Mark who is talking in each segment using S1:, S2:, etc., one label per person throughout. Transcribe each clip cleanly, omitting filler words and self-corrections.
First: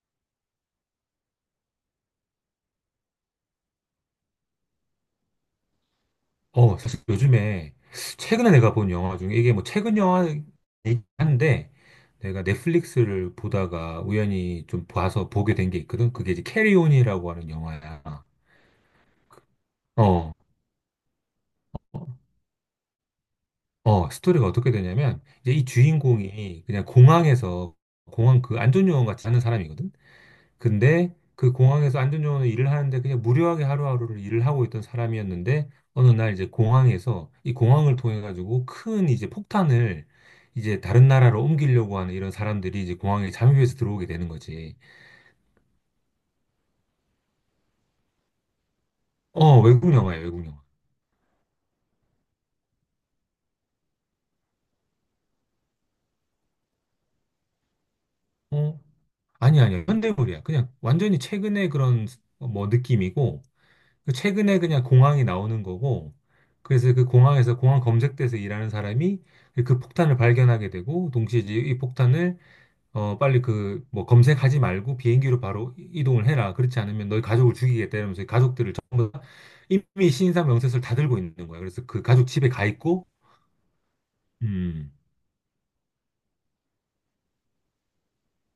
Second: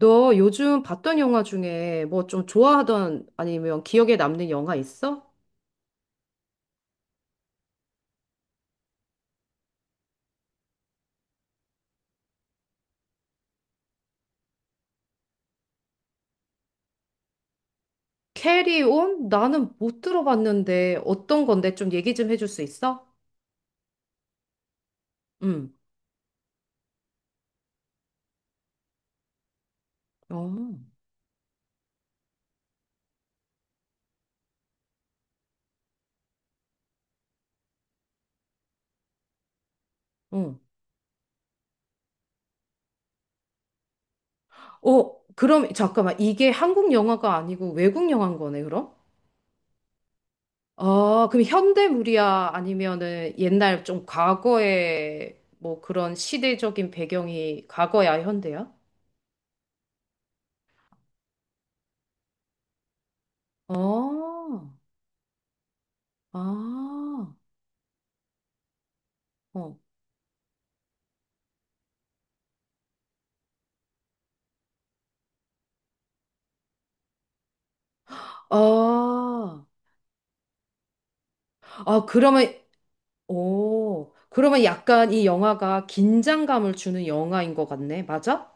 S1: 너 요즘 봤던 영화 중에 뭐 좀 좋아하던 아니면 기억에 남는 영화 있어?
S2: 사실 요즘에 최근에 내가 본 영화 중에 이게 뭐 최근 영화이긴 한데 내가 넷플릭스를 보다가 우연히 좀 봐서 보게 된 게 있거든. 그게 이제 캐리온이라고 하는 영화야.
S1: 캐리온? 나는 못
S2: 어,
S1: 들어봤는데 어떤 건데 좀 얘기 좀 해줄 수 있어?
S2: 스토리가 어떻게 되냐면 이제 이
S1: 응.
S2: 주인공이 그냥 공항에서 공항 그 안전요원 같이 하는 사람이거든.
S1: 어.
S2: 근데 그 공항에서 안전요원으로 일을 하는데 그냥 무료하게 하루하루를 일을 하고 있던 사람이었는데 어느 날 이제 공항에서 이 공항을 통해 가지고 큰 이제 폭탄을
S1: 응.
S2: 이제 다른 나라로 옮기려고 하는 이런 사람들이 이제 공항에 잠입해서 들어오게 되는 거지.
S1: 어, 그럼 잠깐만. 이게 한국 영화가 아니고 외국 영화인 거네, 그럼?
S2: 어, 외국 영화야, 외국 영화.
S1: 아, 그럼 현대물이야? 아니면은 옛날 좀 과거에 뭐 그런 시대적인 배경이 과거야, 현대야?
S2: 어, 아니 야 아니야. 아니야. 현대물이야. 그냥 완전히 최근에 그런 뭐 느낌이고 그 최근에
S1: 어.
S2: 그냥 공항이 나오는 거고 그래서 그
S1: 아.
S2: 공항에서 공항 검색대에서 일하는 사람이
S1: 어.
S2: 그 폭탄을 발견하게 되고 동시에 이제 이 폭탄을 빨리 그, 뭐, 검색하지 말고 비행기로 바로 이동을 해라. 그렇지 않으면 너희 가족을 죽이겠다. 이러면서 이 가족들을 전부 다
S1: 아.
S2: 이미 신상 명세서를 다 들고 있는 거야. 그래서 그
S1: 아,
S2: 가족 집에
S1: 그러면,
S2: 가 있고,
S1: 오, 그러면
S2: 음,
S1: 약간 이 영화가 긴장감을 주는 영화인 것 같네. 맞아?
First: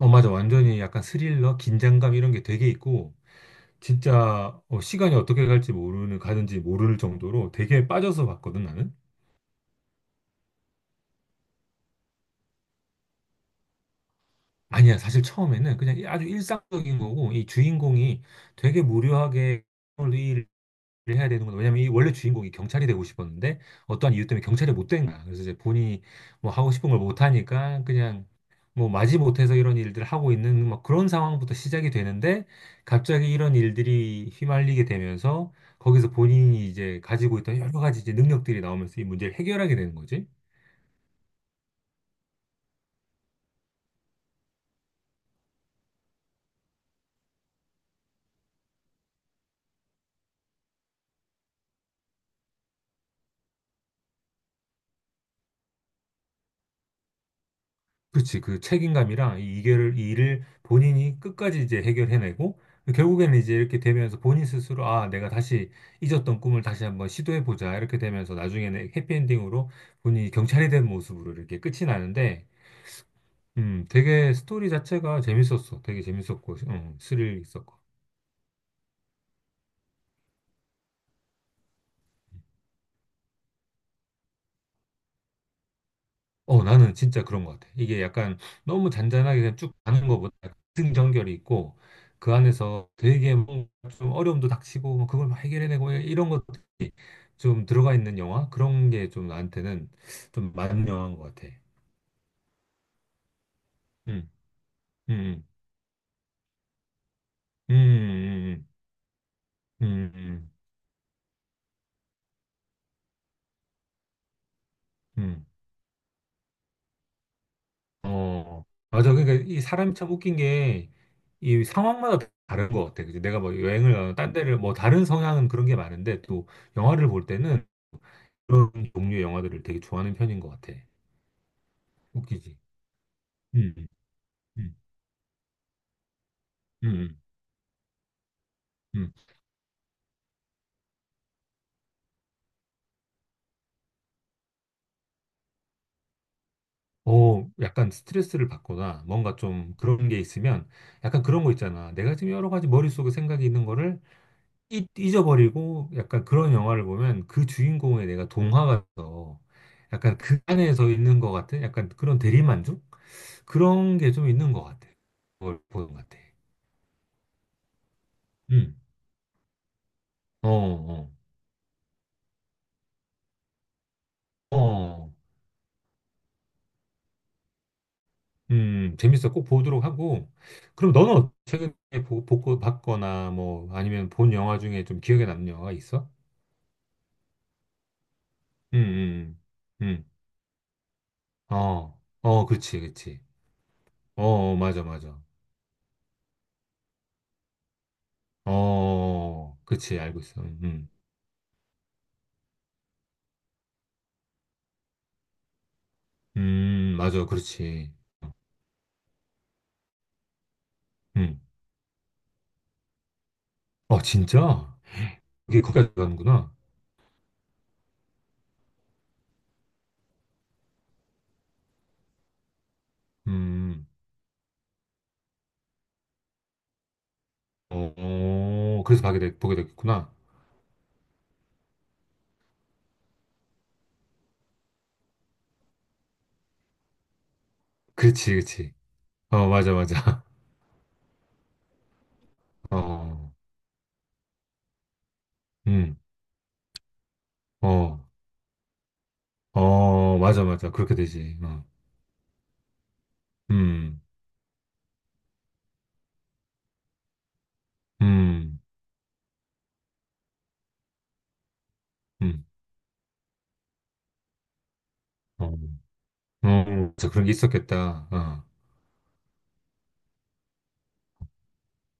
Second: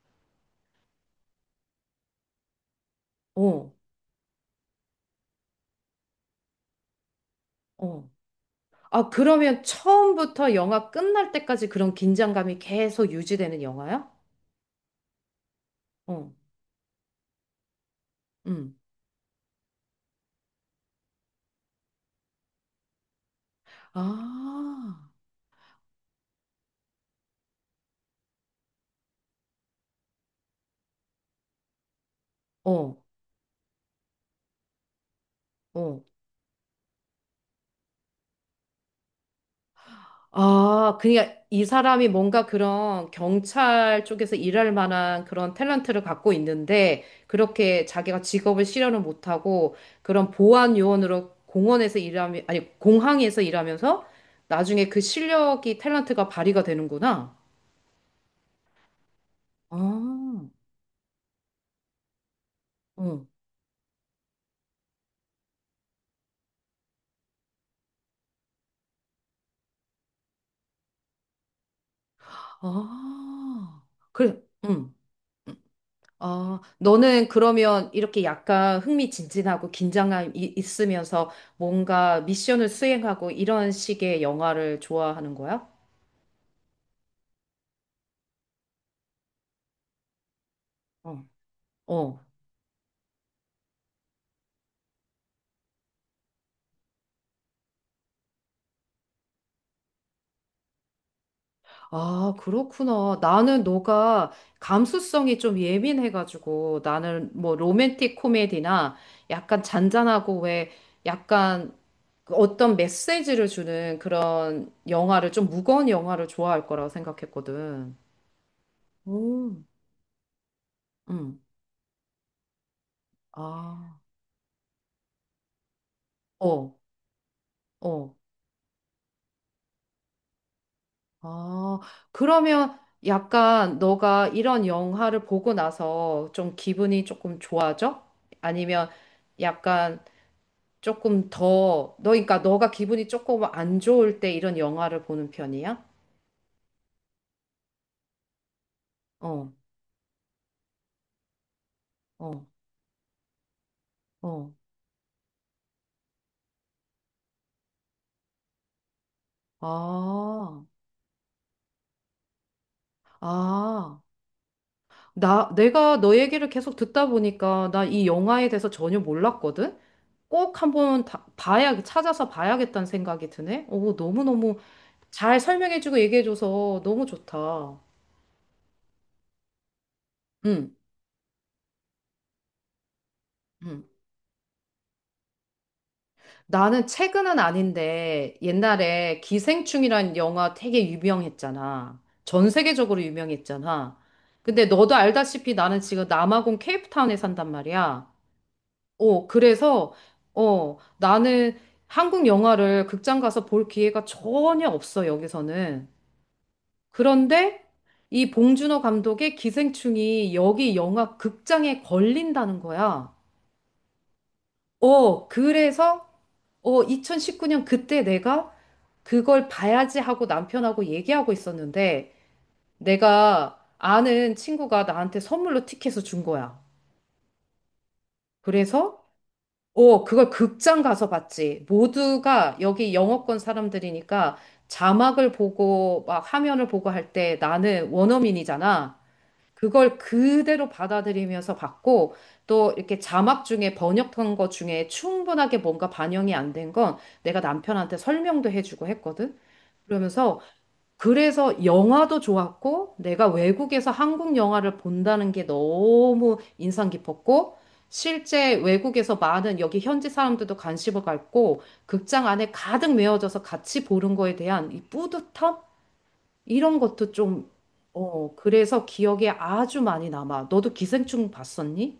S2: 어, 맞아. 완전히 약간 스릴러, 긴장감 이런 게 되게 있고,
S1: 어,
S2: 진짜, 어, 시간이 어떻게 갈지 모르는, 가는지 모를 정도로 되게
S1: 어.
S2: 빠져서 봤거든, 나는.
S1: 아, 그러면 처음부터 영화 끝날 때까지 그런 긴장감이 계속 유지되는 영화야?
S2: 아니야. 사실 처음에는 그냥 아주
S1: 어,
S2: 일상적인 거고, 이 주인공이
S1: 음.
S2: 되게 무료하게 해야 되는구나. 왜냐면 이 원래 주인공이 경찰이 되고 싶었는데
S1: 아,
S2: 어떠한 이유 때문에 경찰이 못 된 거야. 그래서 이제 본인이 뭐 하고 싶은 걸 못 하니까 그냥 뭐 마지못해서 이런 일들을 하고 있는 막 그런 상황부터 시작이 되는데
S1: 어,
S2: 갑자기 이런 일들이 휘말리게 되면서
S1: 어.
S2: 거기서 본인이 이제 가지고 있던 여러 가지 이제 능력들이 나오면서 이 문제를 해결하게 되는 거지.
S1: 아, 그러니까 이 사람이 뭔가 그런 경찰 쪽에서 일할 만한 그런 탤런트를 갖고 있는데 그렇게 자기가 직업을 실현을 못하고 그런 보안 요원으로 공원에서 일하면 아니 공항에서 일하면서 나중에 그 실력이 탤런트가 발휘가 되는구나.
S2: 그치, 그 책임감이랑 이 일을
S1: 아,
S2: 본인이 끝까지 이제 해결해내고,
S1: 응.
S2: 결국에는 이제 이렇게 되면서 본인 스스로, 아, 내가 다시 잊었던 꿈을 다시 한번 시도해보자. 이렇게 되면서 나중에는 해피엔딩으로 본인이 경찰이 된 모습으로 이렇게 끝이 나는데,
S1: 아,
S2: 되게
S1: 그래,
S2: 스토리
S1: 응.
S2: 자체가 재밌었어. 되게 재밌었고,
S1: 어, 너는
S2: 스릴 있었고.
S1: 그러면 이렇게 약간 흥미진진하고 긴장감 이, 있으면서 뭔가 미션을 수행하고 이런 식의 영화를 좋아하는 거야?
S2: 어, 나는 진짜 그런 것 같아. 이게 약간 너무 잔잔하게 그냥 쭉 가는 것보다
S1: 어.
S2: 승전결이 있고,
S1: 어.
S2: 그 안에서 되게 뭔가 좀 어려움도 닥치고, 뭐 그걸 막 해결해내고, 뭐 이런 것 좀 들어가 있는 영화? 그런 게 좀 나한테는 좀 맞는 영화인 것 같아.
S1: 아, 그렇구나. 나는 너가
S2: 음,
S1: 감수성이
S2: 음,
S1: 좀 예민해가지고 나는 뭐
S2: 음,
S1: 로맨틱
S2: 음,
S1: 코미디나 약간
S2: 음, 음,
S1: 잔잔하고
S2: 음,
S1: 왜 약간 그 어떤 메시지를 주는 그런 영화를
S2: 음.
S1: 좀 무거운 영화를 좋아할 거라고 생각했거든.
S2: 어, 맞아. 그러니까
S1: 오.
S2: 이 사람이 참 웃긴 게
S1: 응.
S2: 이 상황마다 다른 것 같아. 그치? 내가 뭐 여행을
S1: 아.
S2: 가거나 딴 데를 뭐 다른 성향은 그런 게 많은데 또
S1: 어.
S2: 영화를 볼 때는
S1: 어.
S2: 그런 종류의 영화들을 되게 좋아하는 편인 것 같아.
S1: 아,
S2: 웃기지?
S1: 그러면
S2: 음,
S1: 약간 너가 이런
S2: 음,
S1: 영화를 보고 나서 좀 기분이
S2: 음,
S1: 조금 좋아져? 아니면
S2: 음.
S1: 약간 조금 더, 너, 그러니까 너가 기분이 조금 안 좋을 때 이런 영화를 보는 편이야?
S2: 어, 약간 스트레스를 받거나 뭔가
S1: 어,
S2: 좀 그런 게 있으면 약간 그런 거 있잖아. 내가 지금
S1: 어,
S2: 여러 가지 머릿속에 생각이 있는 거를
S1: 어.
S2: 잊어버리고 약간 그런 영화를 보면 그 주인공에 내가 동화가 돼서 약간 그
S1: 아,
S2: 안에서 있는 것 같은 약간 그런 대리만족? 그런
S1: 아.
S2: 게 좀 있는 것 같아. 그걸 보는 것
S1: 내가 너
S2: 같아.
S1: 얘기를 계속 듣다 보니까 나 이 영화에 대해서
S2: 음,
S1: 전혀 몰랐거든?
S2: 어,
S1: 꼭 한번
S2: 어,
S1: 봐야, 찾아서 봐야겠다는 생각이 드네? 오, 너무너무
S2: 어,
S1: 잘 설명해주고 얘기해줘서 너무 좋다.
S2: 재밌어. 꼭 보도록 하고.
S1: 응,
S2: 그럼 너는 최근에 봤거나 뭐
S1: 응.
S2: 아니면 본 영화 중에 좀 기억에 남는 영화가 있어?
S1: 나는 최근은 아닌데 옛날에
S2: 응응응.
S1: 기생충이란 영화 되게
S2: 어,
S1: 유명했잖아.
S2: 어,
S1: 전
S2: 그치,
S1: 세계적으로
S2: 그치.
S1: 유명했잖아.
S2: 어, 어,
S1: 근데
S2: 맞아,
S1: 너도
S2: 맞아.
S1: 알다시피 나는 지금 남아공 케이프타운에 산단 말이야.
S2: 어, 어,
S1: 어,
S2: 어.
S1: 그래서
S2: 그치, 알고 있어.
S1: 어, 나는 한국 영화를 극장 가서 볼 기회가 전혀 없어, 여기서는.
S2: 맞아,
S1: 그런데
S2: 그렇지.
S1: 이 봉준호 감독의 기생충이 여기 영화
S2: 음.
S1: 극장에 걸린다는 거야.
S2: 어, 진짜?
S1: 어,
S2: 이게 거기까지
S1: 그래서,
S2: 가는구나.
S1: 어, 2019년 그때 내가 그걸 봐야지 하고 남편하고 얘기하고 있었는데, 내가
S2: 음,
S1: 아는 친구가 나한테 선물로 티켓을 준 거야.
S2: 어, 어,
S1: 그래서,
S2: 그래서 보게
S1: 어,
S2: 됐구나.
S1: 그걸 극장 가서 봤지. 모두가 여기 영어권 사람들이니까 자막을 보고 막 화면을 보고 할 때 나는
S2: 그렇지, 그렇지.
S1: 원어민이잖아.
S2: 어, 맞아,
S1: 그걸
S2: 맞아.
S1: 그대로 받아들이면서 봤고, 또 이렇게
S2: 어,
S1: 자막 중에 번역한 거 중에 충분하게 뭔가
S2: 음,
S1: 반영이 안 된 건 내가 남편한테
S2: 어,
S1: 설명도 해주고 했거든.
S2: 어,
S1: 그러면서
S2: 맞아, 맞아. 그렇게 되지.
S1: 그래서
S2: 어,
S1: 영화도 좋았고, 내가 외국에서
S2: 음,
S1: 한국 영화를 본다는 게 너무 인상 깊었고, 실제
S2: 음,
S1: 외국에서 많은 여기 현지 사람들도 관심을 갖고, 극장
S2: 음,
S1: 안에 가득 메워져서 같이 보는 거에 대한 이
S2: 어,
S1: 뿌듯함?
S2: 어,
S1: 이런
S2: 맞아
S1: 것도
S2: 그런 게
S1: 좀,
S2: 있었겠다.
S1: 어,
S2: 어.
S1: 그래서 기억에 아주 많이 남아. 너도 기생충 봤었니?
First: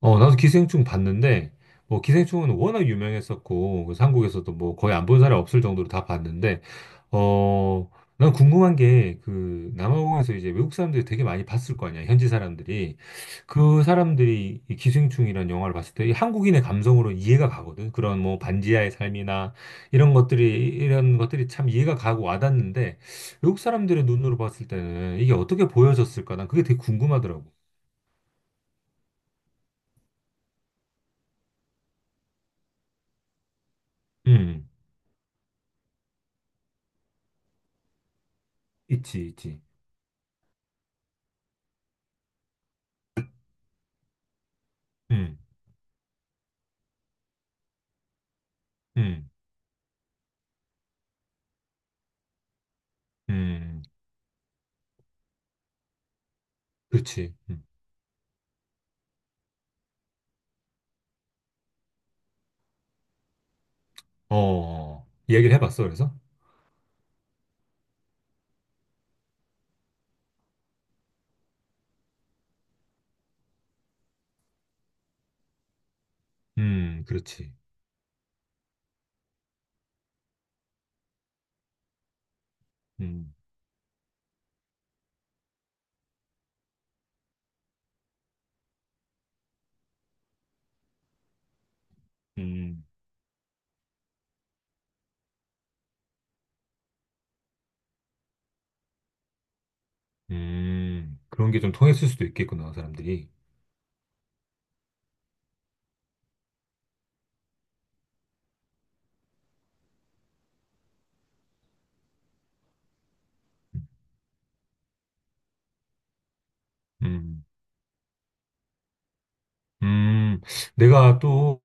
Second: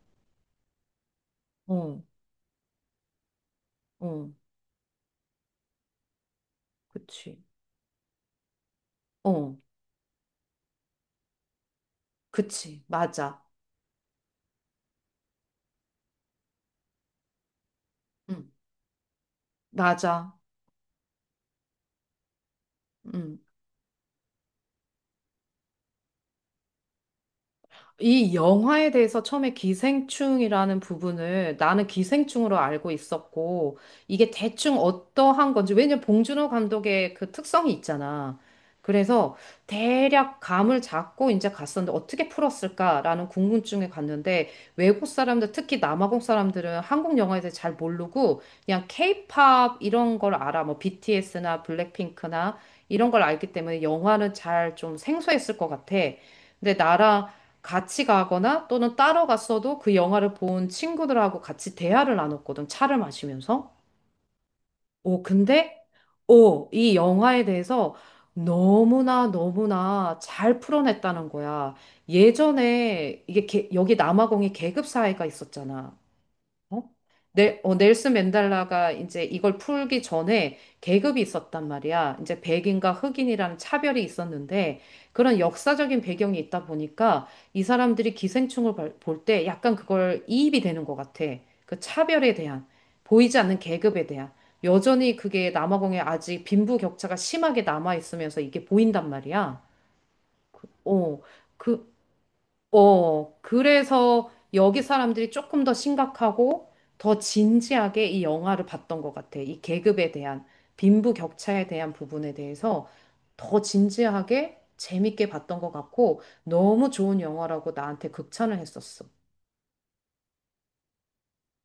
S2: 어, 나도 기생충 봤는데, 뭐,
S1: 어,
S2: 기생충은 워낙 유명했었고, 그래서
S1: 어,
S2: 한국에서도 뭐, 거의 안 본 사람이 없을 정도로 다 봤는데,
S1: 그치.
S2: 어, 난 궁금한 게,
S1: 어,
S2: 그, 남아공에서 이제 외국 사람들이 되게 많이 봤을 거 아니야, 현지
S1: 그치.
S2: 사람들이.
S1: 맞아.
S2: 그 사람들이 이 기생충이라는 영화를 봤을 때이 한국인의 감성으로 이해가 가거든. 그런 뭐,
S1: 응,
S2: 반지하의 삶이나 이런
S1: 맞아.
S2: 것들이, 이런 것들이 참 이해가 가고 와닿는데,
S1: 응.
S2: 외국 사람들의 눈으로 봤을 때는 이게 어떻게 보여졌을까? 난 그게 되게 궁금하더라고.
S1: 이 영화에 대해서 처음에 기생충이라는 부분을 나는 기생충으로 알고 있었고, 이게
S2: 음,
S1: 대충 어떠한 건지, 왜냐면 봉준호 감독의 그 특성이 있잖아.
S2: 있지,
S1: 그래서
S2: 있지.
S1: 대략 감을 잡고 이제 갔었는데 어떻게 풀었을까라는 궁금증에 갔는데 외국
S2: 음.
S1: 사람들, 특히 남아공 사람들은 한국 영화에 대해 잘 모르고 그냥
S2: 음,
S1: 케이팝 이런 걸 알아. 뭐 BTS나 블랙핑크나 이런 걸 알기 때문에
S2: 음,
S1: 영화는 잘 좀 생소했을 것 같아. 근데 나라
S2: 그렇지. 음.
S1: 같이 가거나 또는 따로 갔어도 그 영화를 본 친구들하고 같이 대화를 나눴거든, 차를 마시면서.
S2: 어,
S1: 오,
S2: 얘기를
S1: 근데,
S2: 해봤어, 그래서?
S1: 오, 이 영화에 대해서 너무나 너무나 잘 풀어냈다는 거야. 예전에 이게 여기 남아공에 계급 사회가 있었잖아. 어?
S2: 그렇지.
S1: 네, 어, 넬슨 맨델라가 이제 이걸 풀기 전에 계급이 있었단 말이야. 이제 백인과
S2: 음,
S1: 흑인이라는 차별이 있었는데 그런 역사적인 배경이 있다 보니까 이 사람들이 기생충을 볼 때 약간 그걸 이입이 되는 것 같아. 그 차별에 대한,
S2: 음,
S1: 보이지 않는 계급에 대한. 여전히 그게 남아공에 아직 빈부격차가 심하게 남아 있으면서 이게 보인단 말이야. 어,
S2: 그런 게 좀
S1: 그,
S2: 통했을 수도 있겠구나, 사람들이.
S1: 어, 그래서 여기 사람들이 조금 더 심각하고 더 진지하게 이 영화를 봤던 것 같아. 이 계급에 대한, 빈부격차에 대한 부분에 대해서 더 진지하게 재밌게 봤던 것 같고 너무 좋은
S2: 음,
S1: 영화라고 나한테 극찬을 했었어.
S2: 음, 내가 또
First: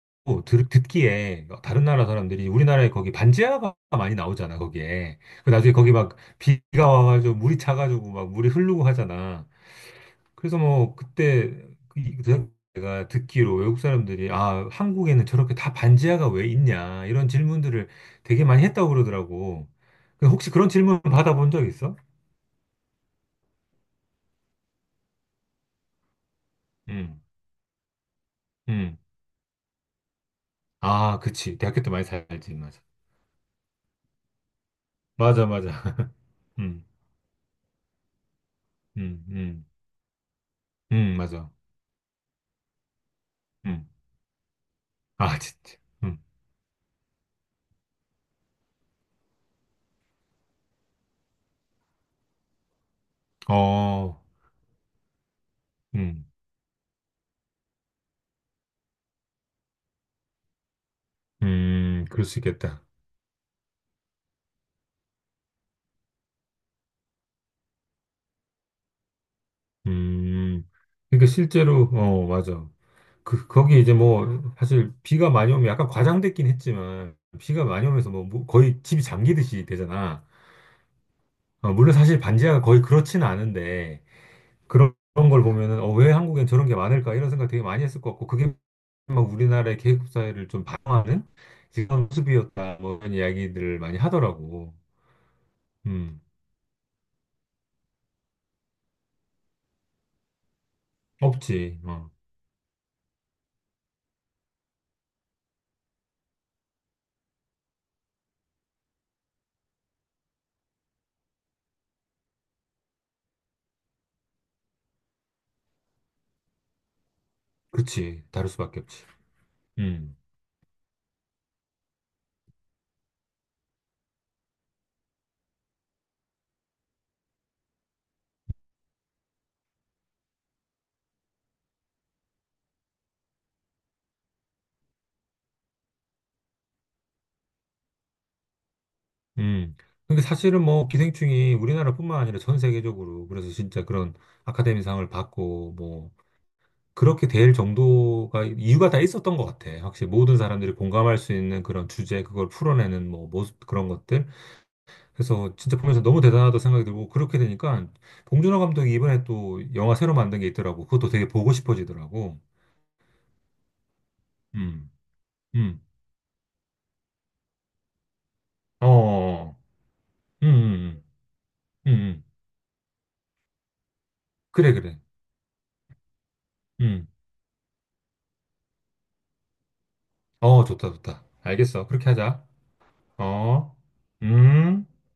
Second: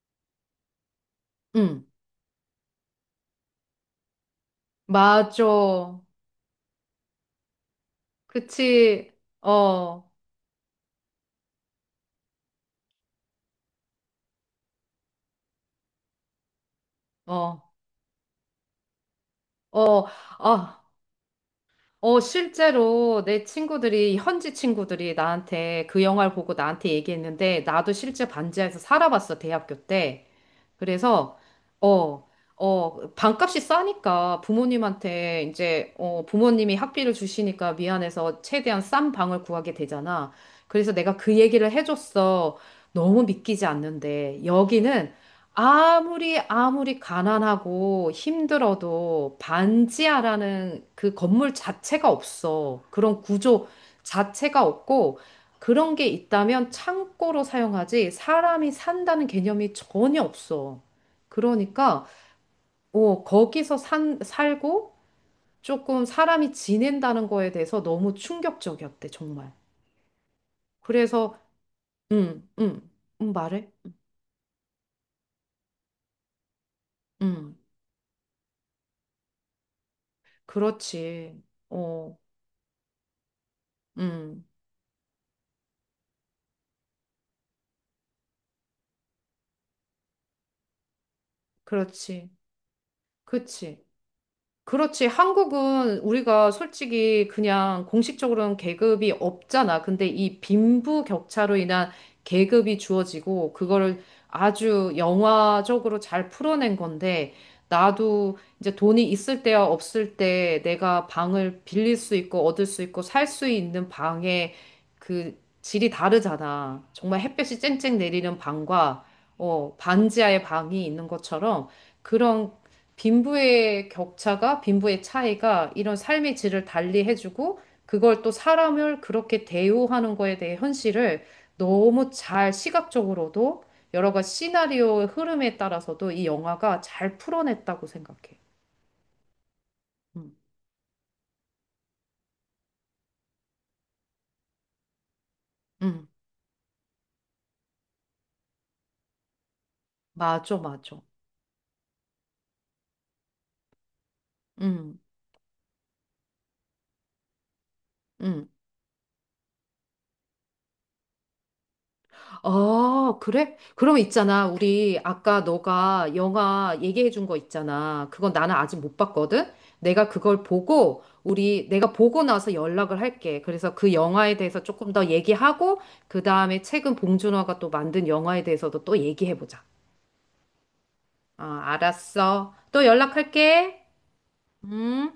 S2: 듣기에 다른
S1: 응,
S2: 나라 사람들이 우리나라에 거기 반지하가 많이 나오잖아, 거기에. 그 나중에 거기
S1: 맞아.
S2: 막 비가 와가지고 물이 차가지고 막 물이 흐르고
S1: 그치.
S2: 하잖아.
S1: 어,
S2: 그래서 뭐 그때 그 제가 듣기로 외국 사람들이 아, 한국에는 저렇게 다 반지하가 왜 있냐 이런
S1: 어,
S2: 질문들을 되게 많이 했다고 그러더라고.
S1: 어,
S2: 그 혹시 그런
S1: 아.
S2: 질문 받아본 적 있어?
S1: 어, 실제로 내 친구들이, 현지 친구들이 나한테 그 영화를 보고 나한테
S2: 응,
S1: 얘기했는데, 나도 실제 반지하에서
S2: 응.
S1: 살아봤어, 대학교 때.
S2: 아,
S1: 그래서
S2: 그치. 대학교 때 많이
S1: 어,
S2: 살지, 맞아.
S1: 어, 반값이 싸니까 부모님한테
S2: 맞아, 맞아.
S1: 이제 어, 부모님이
S2: 응,
S1: 학비를 주시니까 미안해서 최대한 싼
S2: 응,
S1: 방을
S2: 응,
S1: 구하게 되잖아. 그래서
S2: 응,
S1: 내가 그
S2: 맞아.
S1: 얘기를 해줬어. 너무 믿기지
S2: 응.
S1: 않는데 여기는
S2: 아, 진짜. 응.
S1: 아무리 아무리 가난하고 힘들어도 반지하라는 그 건물 자체가 없어. 그런 구조
S2: 어,
S1: 자체가 없고 그런 게
S2: 응,
S1: 있다면 창고로 사용하지 사람이 산다는 개념이 전혀 없어. 그러니까
S2: 그럴 수 있겠다.
S1: 어, 거기서 살고 조금 사람이 지낸다는 거에 대해서 너무 충격적이었대, 정말.
S2: 음, 그러니까
S1: 그래서
S2: 실제로, 어,
S1: 음,
S2: 맞아.
S1: 음,
S2: 그,
S1: 말해?
S2: 거기 이제 뭐, 사실 비가 많이 오면 약간 과장됐긴 했지만,
S1: 음,
S2: 비가 많이 오면서 뭐, 뭐 거의 집이 잠기듯이 되잖아.
S1: 그렇지.
S2: 어, 물론
S1: 어,
S2: 사실 반지하가 거의 그렇지는 않은데,
S1: 음,
S2: 그런, 걸 보면은, 어, 왜 한국엔 저런 게 많을까? 이런 생각 되게 많이 했을 것 같고, 그게 막 우리나라의 계급 사회를 좀 반영하는 그런
S1: 그렇지.
S2: 모습이었다. 뭐, 이런 이야기들을
S1: 그치.
S2: 많이 하더라고.
S1: 그렇지. 한국은
S2: 음,
S1: 우리가 솔직히 그냥 공식적으로는 계급이 없잖아. 근데 이 빈부격차로
S2: 없지.
S1: 인한
S2: 어,
S1: 계급이 주어지고 그거를 아주 영화적으로 잘 풀어낸 건데 나도 이제 돈이 있을 때와 없을 때 내가 방을 빌릴 수 있고 얻을 수 있고 살 수 있는 방의 그 질이 다르잖아. 정말 햇볕이 쨍쨍
S2: 그치.
S1: 내리는
S2: 다를 수밖에
S1: 방과
S2: 없지.
S1: 어,
S2: 음.
S1: 반지하의 방이 있는 것처럼 그런 빈부의 격차가, 빈부의 차이가 이런 삶의 질을 달리해주고, 그걸 또 사람을 그렇게 대우하는 거에 대해 현실을 너무 잘 시각적으로도 여러 가지 시나리오의 흐름에 따라서도 이 영화가 잘 풀어냈다고 생각해.
S2: 음. 근데
S1: 음,
S2: 사실은 뭐 기생충이 우리나라뿐만 아니라 전 세계적으로 그래서 진짜 그런 아카데미상을 받고
S1: 음,
S2: 뭐 그렇게 될 정도가 이유가 다 있었던 것 같아. 확실히 모든
S1: 맞아,
S2: 사람들이
S1: 맞아.
S2: 공감할 수 있는 그런 주제, 그걸 풀어내는 뭐 모습 그런 것들.
S1: 음,
S2: 그래서 진짜 보면서 너무 대단하다 생각이 들고 그렇게 되니까
S1: 음.
S2: 봉준호 감독이 이번에 또 영화 새로 만든 게 있더라고. 그것도 되게 보고 싶어지더라고.
S1: 아, 그래? 그럼 있잖아.
S2: 음.
S1: 우리 아까
S2: 음.
S1: 너가 영화 얘기해 준 거 있잖아. 그건 나는 아직
S2: 어. 어.
S1: 못 봤거든?
S2: 어.
S1: 내가 그걸
S2: 음.
S1: 보고,
S2: 음.
S1: 우리,
S2: 음. 음.
S1: 내가 보고
S2: 음.
S1: 나서 연락을 할게. 그래서 그 영화에 대해서
S2: 그래
S1: 조금
S2: 그래.
S1: 더 얘기하고, 그 다음에 최근
S2: 음.
S1: 봉준호가 또 만든 영화에 대해서도 또 얘기해 보자.
S2: 어, 좋다 좋다.
S1: 아,
S2: 알겠어. 그렇게 하자.
S1: 알았어. 또
S2: 어,
S1: 연락할게.
S2: 음.
S1: 음.